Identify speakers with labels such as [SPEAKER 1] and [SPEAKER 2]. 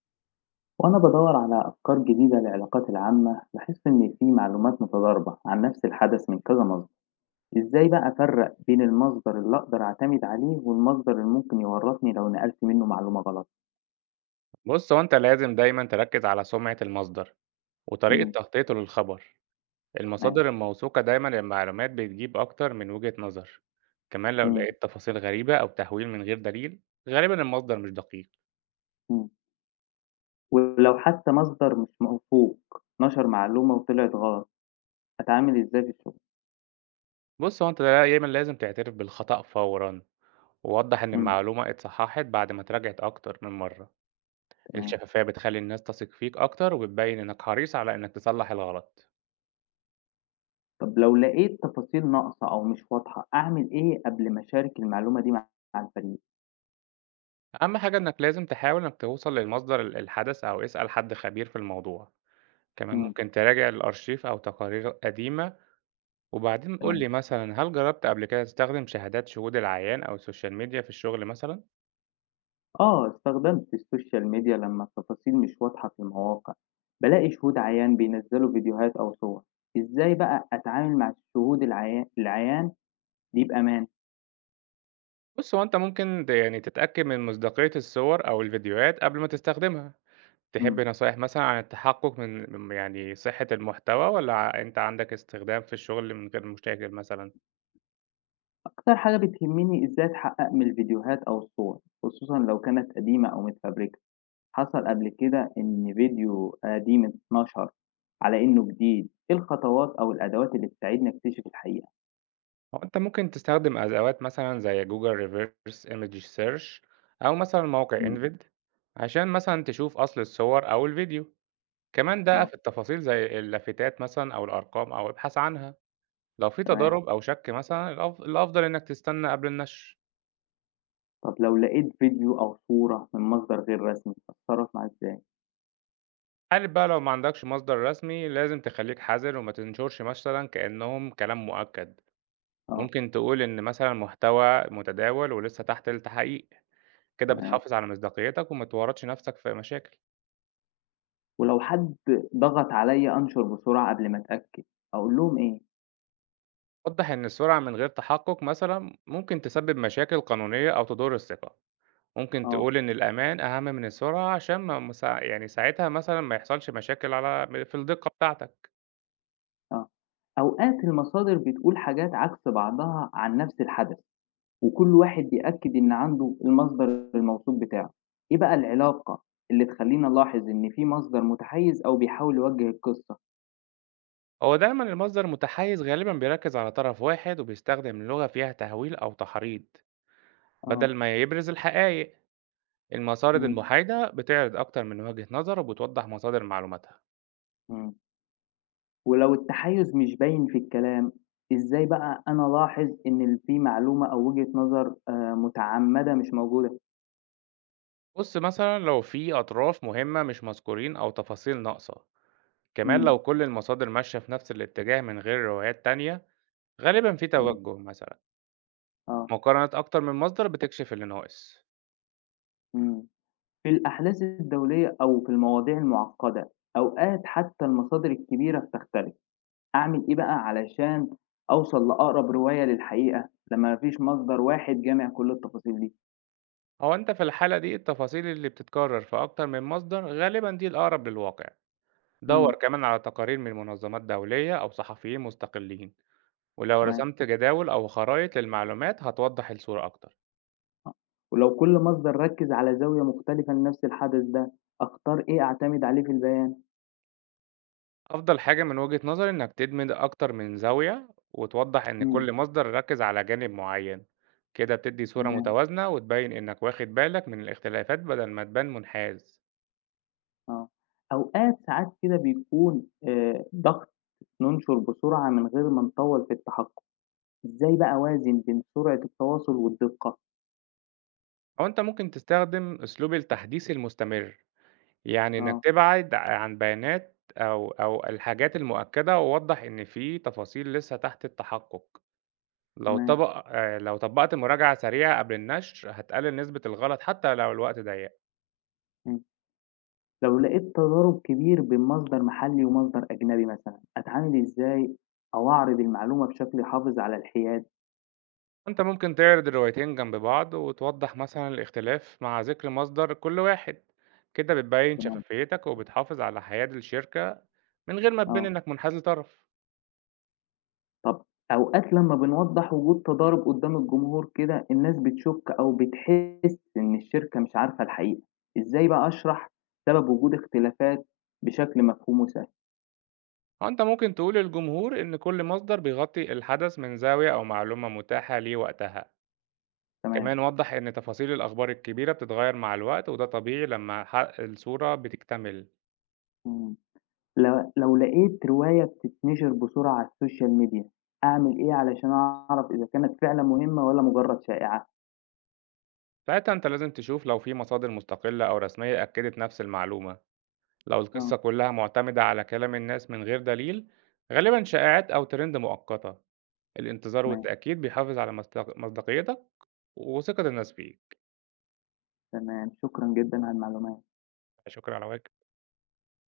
[SPEAKER 1] وأنا بدور على أفكار جديدة للعلاقات العامة بحس إن في معلومات متضاربة عن نفس الحدث من كذا مصدر، إزاي بقى أفرق بين المصدر اللي أقدر أعتمد عليه والمصدر اللي ممكن يورطني لو نقلت منه معلومة غلط؟
[SPEAKER 2] بُص، هو أنت لازم دايمًا تركّز على سمعة المصدر وطريقة
[SPEAKER 1] إمم،
[SPEAKER 2] تغطيته للخبر.
[SPEAKER 1] تمام،
[SPEAKER 2] المصادر الموثوقة دايمًا المعلومات بتجيب أكتر من وجهة نظر. كمان لو
[SPEAKER 1] إمم،
[SPEAKER 2] لقيت تفاصيل غريبة أو تهويل من غير دليل، غالبًا المصدر مش دقيق.
[SPEAKER 1] إمم، ولو حتى مصدر مش موثوق نشر معلومة وطلعت غلط، أتعامل إزاي في الشغل؟
[SPEAKER 2] بُص، هو أنت دايمًا لازم تعترف بالخطأ فورًا، ووضّح إن
[SPEAKER 1] إمم،
[SPEAKER 2] المعلومة اتصححت بعد ما اتراجعت أكتر من مرّة.
[SPEAKER 1] تمام،
[SPEAKER 2] الشفافية بتخلّي الناس تثق فيك أكتر، وبتبين إنك حريص على إنك تصلح الغلط.
[SPEAKER 1] طب لو لقيت تفاصيل ناقصة أو مش واضحة أعمل إيه قبل ما أشارك المعلومة دي مع الفريق؟
[SPEAKER 2] أهم حاجة إنك لازم تحاول إنك توصل للمصدر الحدث، أو اسأل حد خبير في الموضوع. كمان
[SPEAKER 1] إمم،
[SPEAKER 2] ممكن تراجع الأرشيف أو تقارير قديمة. وبعدين قول
[SPEAKER 1] تمام.
[SPEAKER 2] لي مثلا، هل جربت قبل كده تستخدم شهادات شهود العيان أو السوشيال ميديا في الشغل مثلا؟
[SPEAKER 1] آه، استخدمت السوشيال ميديا لمّا التفاصيل مش واضحة في المواقع، بالاقي شهود عيان بينزّلوا فيديوهات أو صور، إزاي بقى أتعامل مع الشهود العيان دي بأمان؟
[SPEAKER 2] بص، هو أنت ممكن يعني تتأكد من مصداقية الصور أو الفيديوهات قبل ما تستخدمها.
[SPEAKER 1] إمم،
[SPEAKER 2] تحب نصايح مثلا عن التحقق من يعني صحة المحتوى، ولا أنت عندك استخدام في الشغل من غير مشاكل مثلا؟
[SPEAKER 1] أكتر حاجة بتهمني إزاي أتحقق من الفيديوهات أو الصور، خصوصًا لو كانت قديمة أو متفبركة، حصل قبل كده إن فيديو قديم اتنشر على إنه جديد، إيه الخطوات أو الأدوات اللي تساعدني أكتشف الحقيقة؟
[SPEAKER 2] هو أنت ممكن تستخدم أدوات مثلا زي جوجل ريفيرس ايمج سيرش، أو مثلا موقع
[SPEAKER 1] إمم،
[SPEAKER 2] انفيد، عشان مثلا تشوف أصل الصور أو الفيديو. كمان ده
[SPEAKER 1] آه،
[SPEAKER 2] في التفاصيل زي اللافتات مثلًا أو الأرقام، أو ابحث عنها. لو في
[SPEAKER 1] تمام.
[SPEAKER 2] تضارب أو شك مثلًا، الأفضل إنك تستنى قبل النشر.
[SPEAKER 1] طب لو لقيت فيديو أو صورة من مصدر غير رسمي، أتصرّف معاه إزاي؟
[SPEAKER 2] عارف بقى، لو ما عندكش مصدر رسمي لازم تخليك حذر، وما تنشرش مثلًا كأنهم كلام مؤكد.
[SPEAKER 1] آه،
[SPEAKER 2] ممكن تقول إن مثلًا محتوى متداول ولسه تحت التحقيق. كده
[SPEAKER 1] تمام.
[SPEAKER 2] بتحافظ على مصداقيتك، وما تورطش نفسك في مشاكل.
[SPEAKER 1] ولو حد ضغط عليَّ أنشر بسرعة قبل ما أتأكد، أقول لهم إيه؟
[SPEAKER 2] وضح إن السرعة من غير تحقق مثلًا ممكن تسبب مشاكل قانونية أو تضر الثقة. ممكن
[SPEAKER 1] آه،
[SPEAKER 2] تقول إن الأمان أهم من السرعة، عشان ما مسا يعني ساعتها مثلًا ما يحصلش مشاكل على م في الدقة بتاعتك.
[SPEAKER 1] آه. أوقات المصادر بتقول حاجات عكس بعضها عن نفس الحدث، وكل واحد بيأكد إن عنده المصدر الموثوق بتاعه. إيه بقى العلاقة اللي تخلّيني ألاحظ إن في مصدر متحيّز أو بيحاول يوجّه القصة؟
[SPEAKER 2] هو دايمًا المصدر المتحيز غالبًا بيركز على طرف واحد، وبيستخدم لغة فيها تهويل أو تحريض
[SPEAKER 1] آه،
[SPEAKER 2] بدل ما يبرز الحقائق. المصادر
[SPEAKER 1] إمم،
[SPEAKER 2] المحايدة بتعرض أكتر من وجهة نظر، وبتوضح مصادر معلوماتها.
[SPEAKER 1] إمم. ولو التحيز مش باين في الكلام، إزاي بقى أنا ألاحظ إن ال في معلومة أو وجهة نظر متعمدة مش موجودة؟
[SPEAKER 2] بُص، مثلًا لو في أطراف مهمة مش مذكورين أو تفاصيل ناقصة. كمان
[SPEAKER 1] إمم،
[SPEAKER 2] لو كل المصادر ماشية في نفس الاتجاه من غير روايات تانية، غالبًا في
[SPEAKER 1] إمم،
[SPEAKER 2] توجه مثلًا.
[SPEAKER 1] آه،
[SPEAKER 2] مقارنة أكتر من مصدر بتكشف اللي ناقص.
[SPEAKER 1] إمم، في الأحداث الدولية أو في المواضيع المعقدة، أوقات حتى المصادر الكبيرة بتختلف، أعمل إيه بقى علشان أوصل لأقرب رواية للحقيقة، لما ما فيش مصدر واحد جامع كل التفاصيل دي؟
[SPEAKER 2] هو أنت في الحالة دي، التفاصيل اللي بتتكرر في أكتر من مصدر غالبا دي الأقرب للواقع. دور
[SPEAKER 1] إمم،
[SPEAKER 2] كمان على تقارير من منظمات دولية أو صحفيين مستقلين. ولو
[SPEAKER 1] تمام،
[SPEAKER 2] رسمت جداول أو خرائط للمعلومات، هتوضح الصورة أكتر.
[SPEAKER 1] آه، ولو كل مصدر ركز على زاوية مختلفة لنفس الحدث ده، أختار إيه أعتمد عليه في البيان؟
[SPEAKER 2] أفضل حاجة من وجهة نظري إنك تدمج أكتر من زاوية، وتوضح إن
[SPEAKER 1] إمم.
[SPEAKER 2] كل مصدر ركز على جانب معين. كده بتدي صورة
[SPEAKER 1] تمام،
[SPEAKER 2] متوازنة، وتبين إنك واخد بالك من الاختلافات بدل ما تبان منحاز.
[SPEAKER 1] آه. أوقات ساعات كده بيكون ضغط ننشر بسرعة من غير ما نطوّل في التحكُم، إزاي بقى أوازن بين سرعة التواصل والدقة؟
[SPEAKER 2] أو أنت ممكن تستخدم أسلوب التحديث المستمر، يعني إنك
[SPEAKER 1] آه،
[SPEAKER 2] تبعد عن بيانات أو الحاجات المؤكدة، ووضّح إن في تفاصيل لسه تحت التحقق. لو إمم.
[SPEAKER 1] تمام،
[SPEAKER 2] طبق لو طبّقت مراجعة سريعة قبل النشر، هتقلل نسبة الغلط حتى لو الوقت ضيّق.
[SPEAKER 1] إمم. لو لقيت تضارب كبير بين مصدر محلي ومصدر أجنبي مثلًا، أتعامل إزاي أو أعرض المعلومة بشكل يحافظ على الحياد؟
[SPEAKER 2] أنت ممكن تعرض الروايتين جنب بعض، وتوضّح مثلًا الاختلاف مع ذكر مصدر كل واحد. كده بتبيّن
[SPEAKER 1] تمام،
[SPEAKER 2] شفافيتك، وبتحافظ على حياد الشركة من غير ما تبان
[SPEAKER 1] آه.
[SPEAKER 2] إنك منحاز لطرف.
[SPEAKER 1] طب أوقات لمّا بنوضّح وجود تضارب قدّام الجمهور كده، الناس بتشُك أو بتحس إن الشركة مش عارفة الحقيقة، إزاي بقى أشرح سبب وجود اختلافات بشكل مفهوم وسهل؟
[SPEAKER 2] أو أنت ممكن تقول للجمهور إن كل مصدر بيغطي الحدث من زاوية أو معلومة متاحة ليه وقتها.
[SPEAKER 1] تمام.
[SPEAKER 2] كمان وضّح إن تفاصيل الأخبار الكبيرة بتتغير مع الوقت، وده طبيعي لما حق الصورة بتكتمل.
[SPEAKER 1] إمم. ل لو لقيت رواية بتتنشر بسرعة على السوشيال ميديا، أعمل إيه علشان أعرف إذا كانت فعلًا مهمة والّا مجرد شائعة؟
[SPEAKER 2] ساعتها أنت لازم تشوف لو في مصادر مستقلة أو رسمية أكدت نفس المعلومة. لو
[SPEAKER 1] آه.
[SPEAKER 2] القصة كلها معتمدة على كلام الناس من غير دليل، غالبا شائعات أو ترند مؤقتة. الانتظار
[SPEAKER 1] تمام،
[SPEAKER 2] والتأكيد بيحافظ على مصداقيتك وثقة الناس فيك.
[SPEAKER 1] تمام، شكرًا جدًا على المعلومات.
[SPEAKER 2] شكرًا على واجب.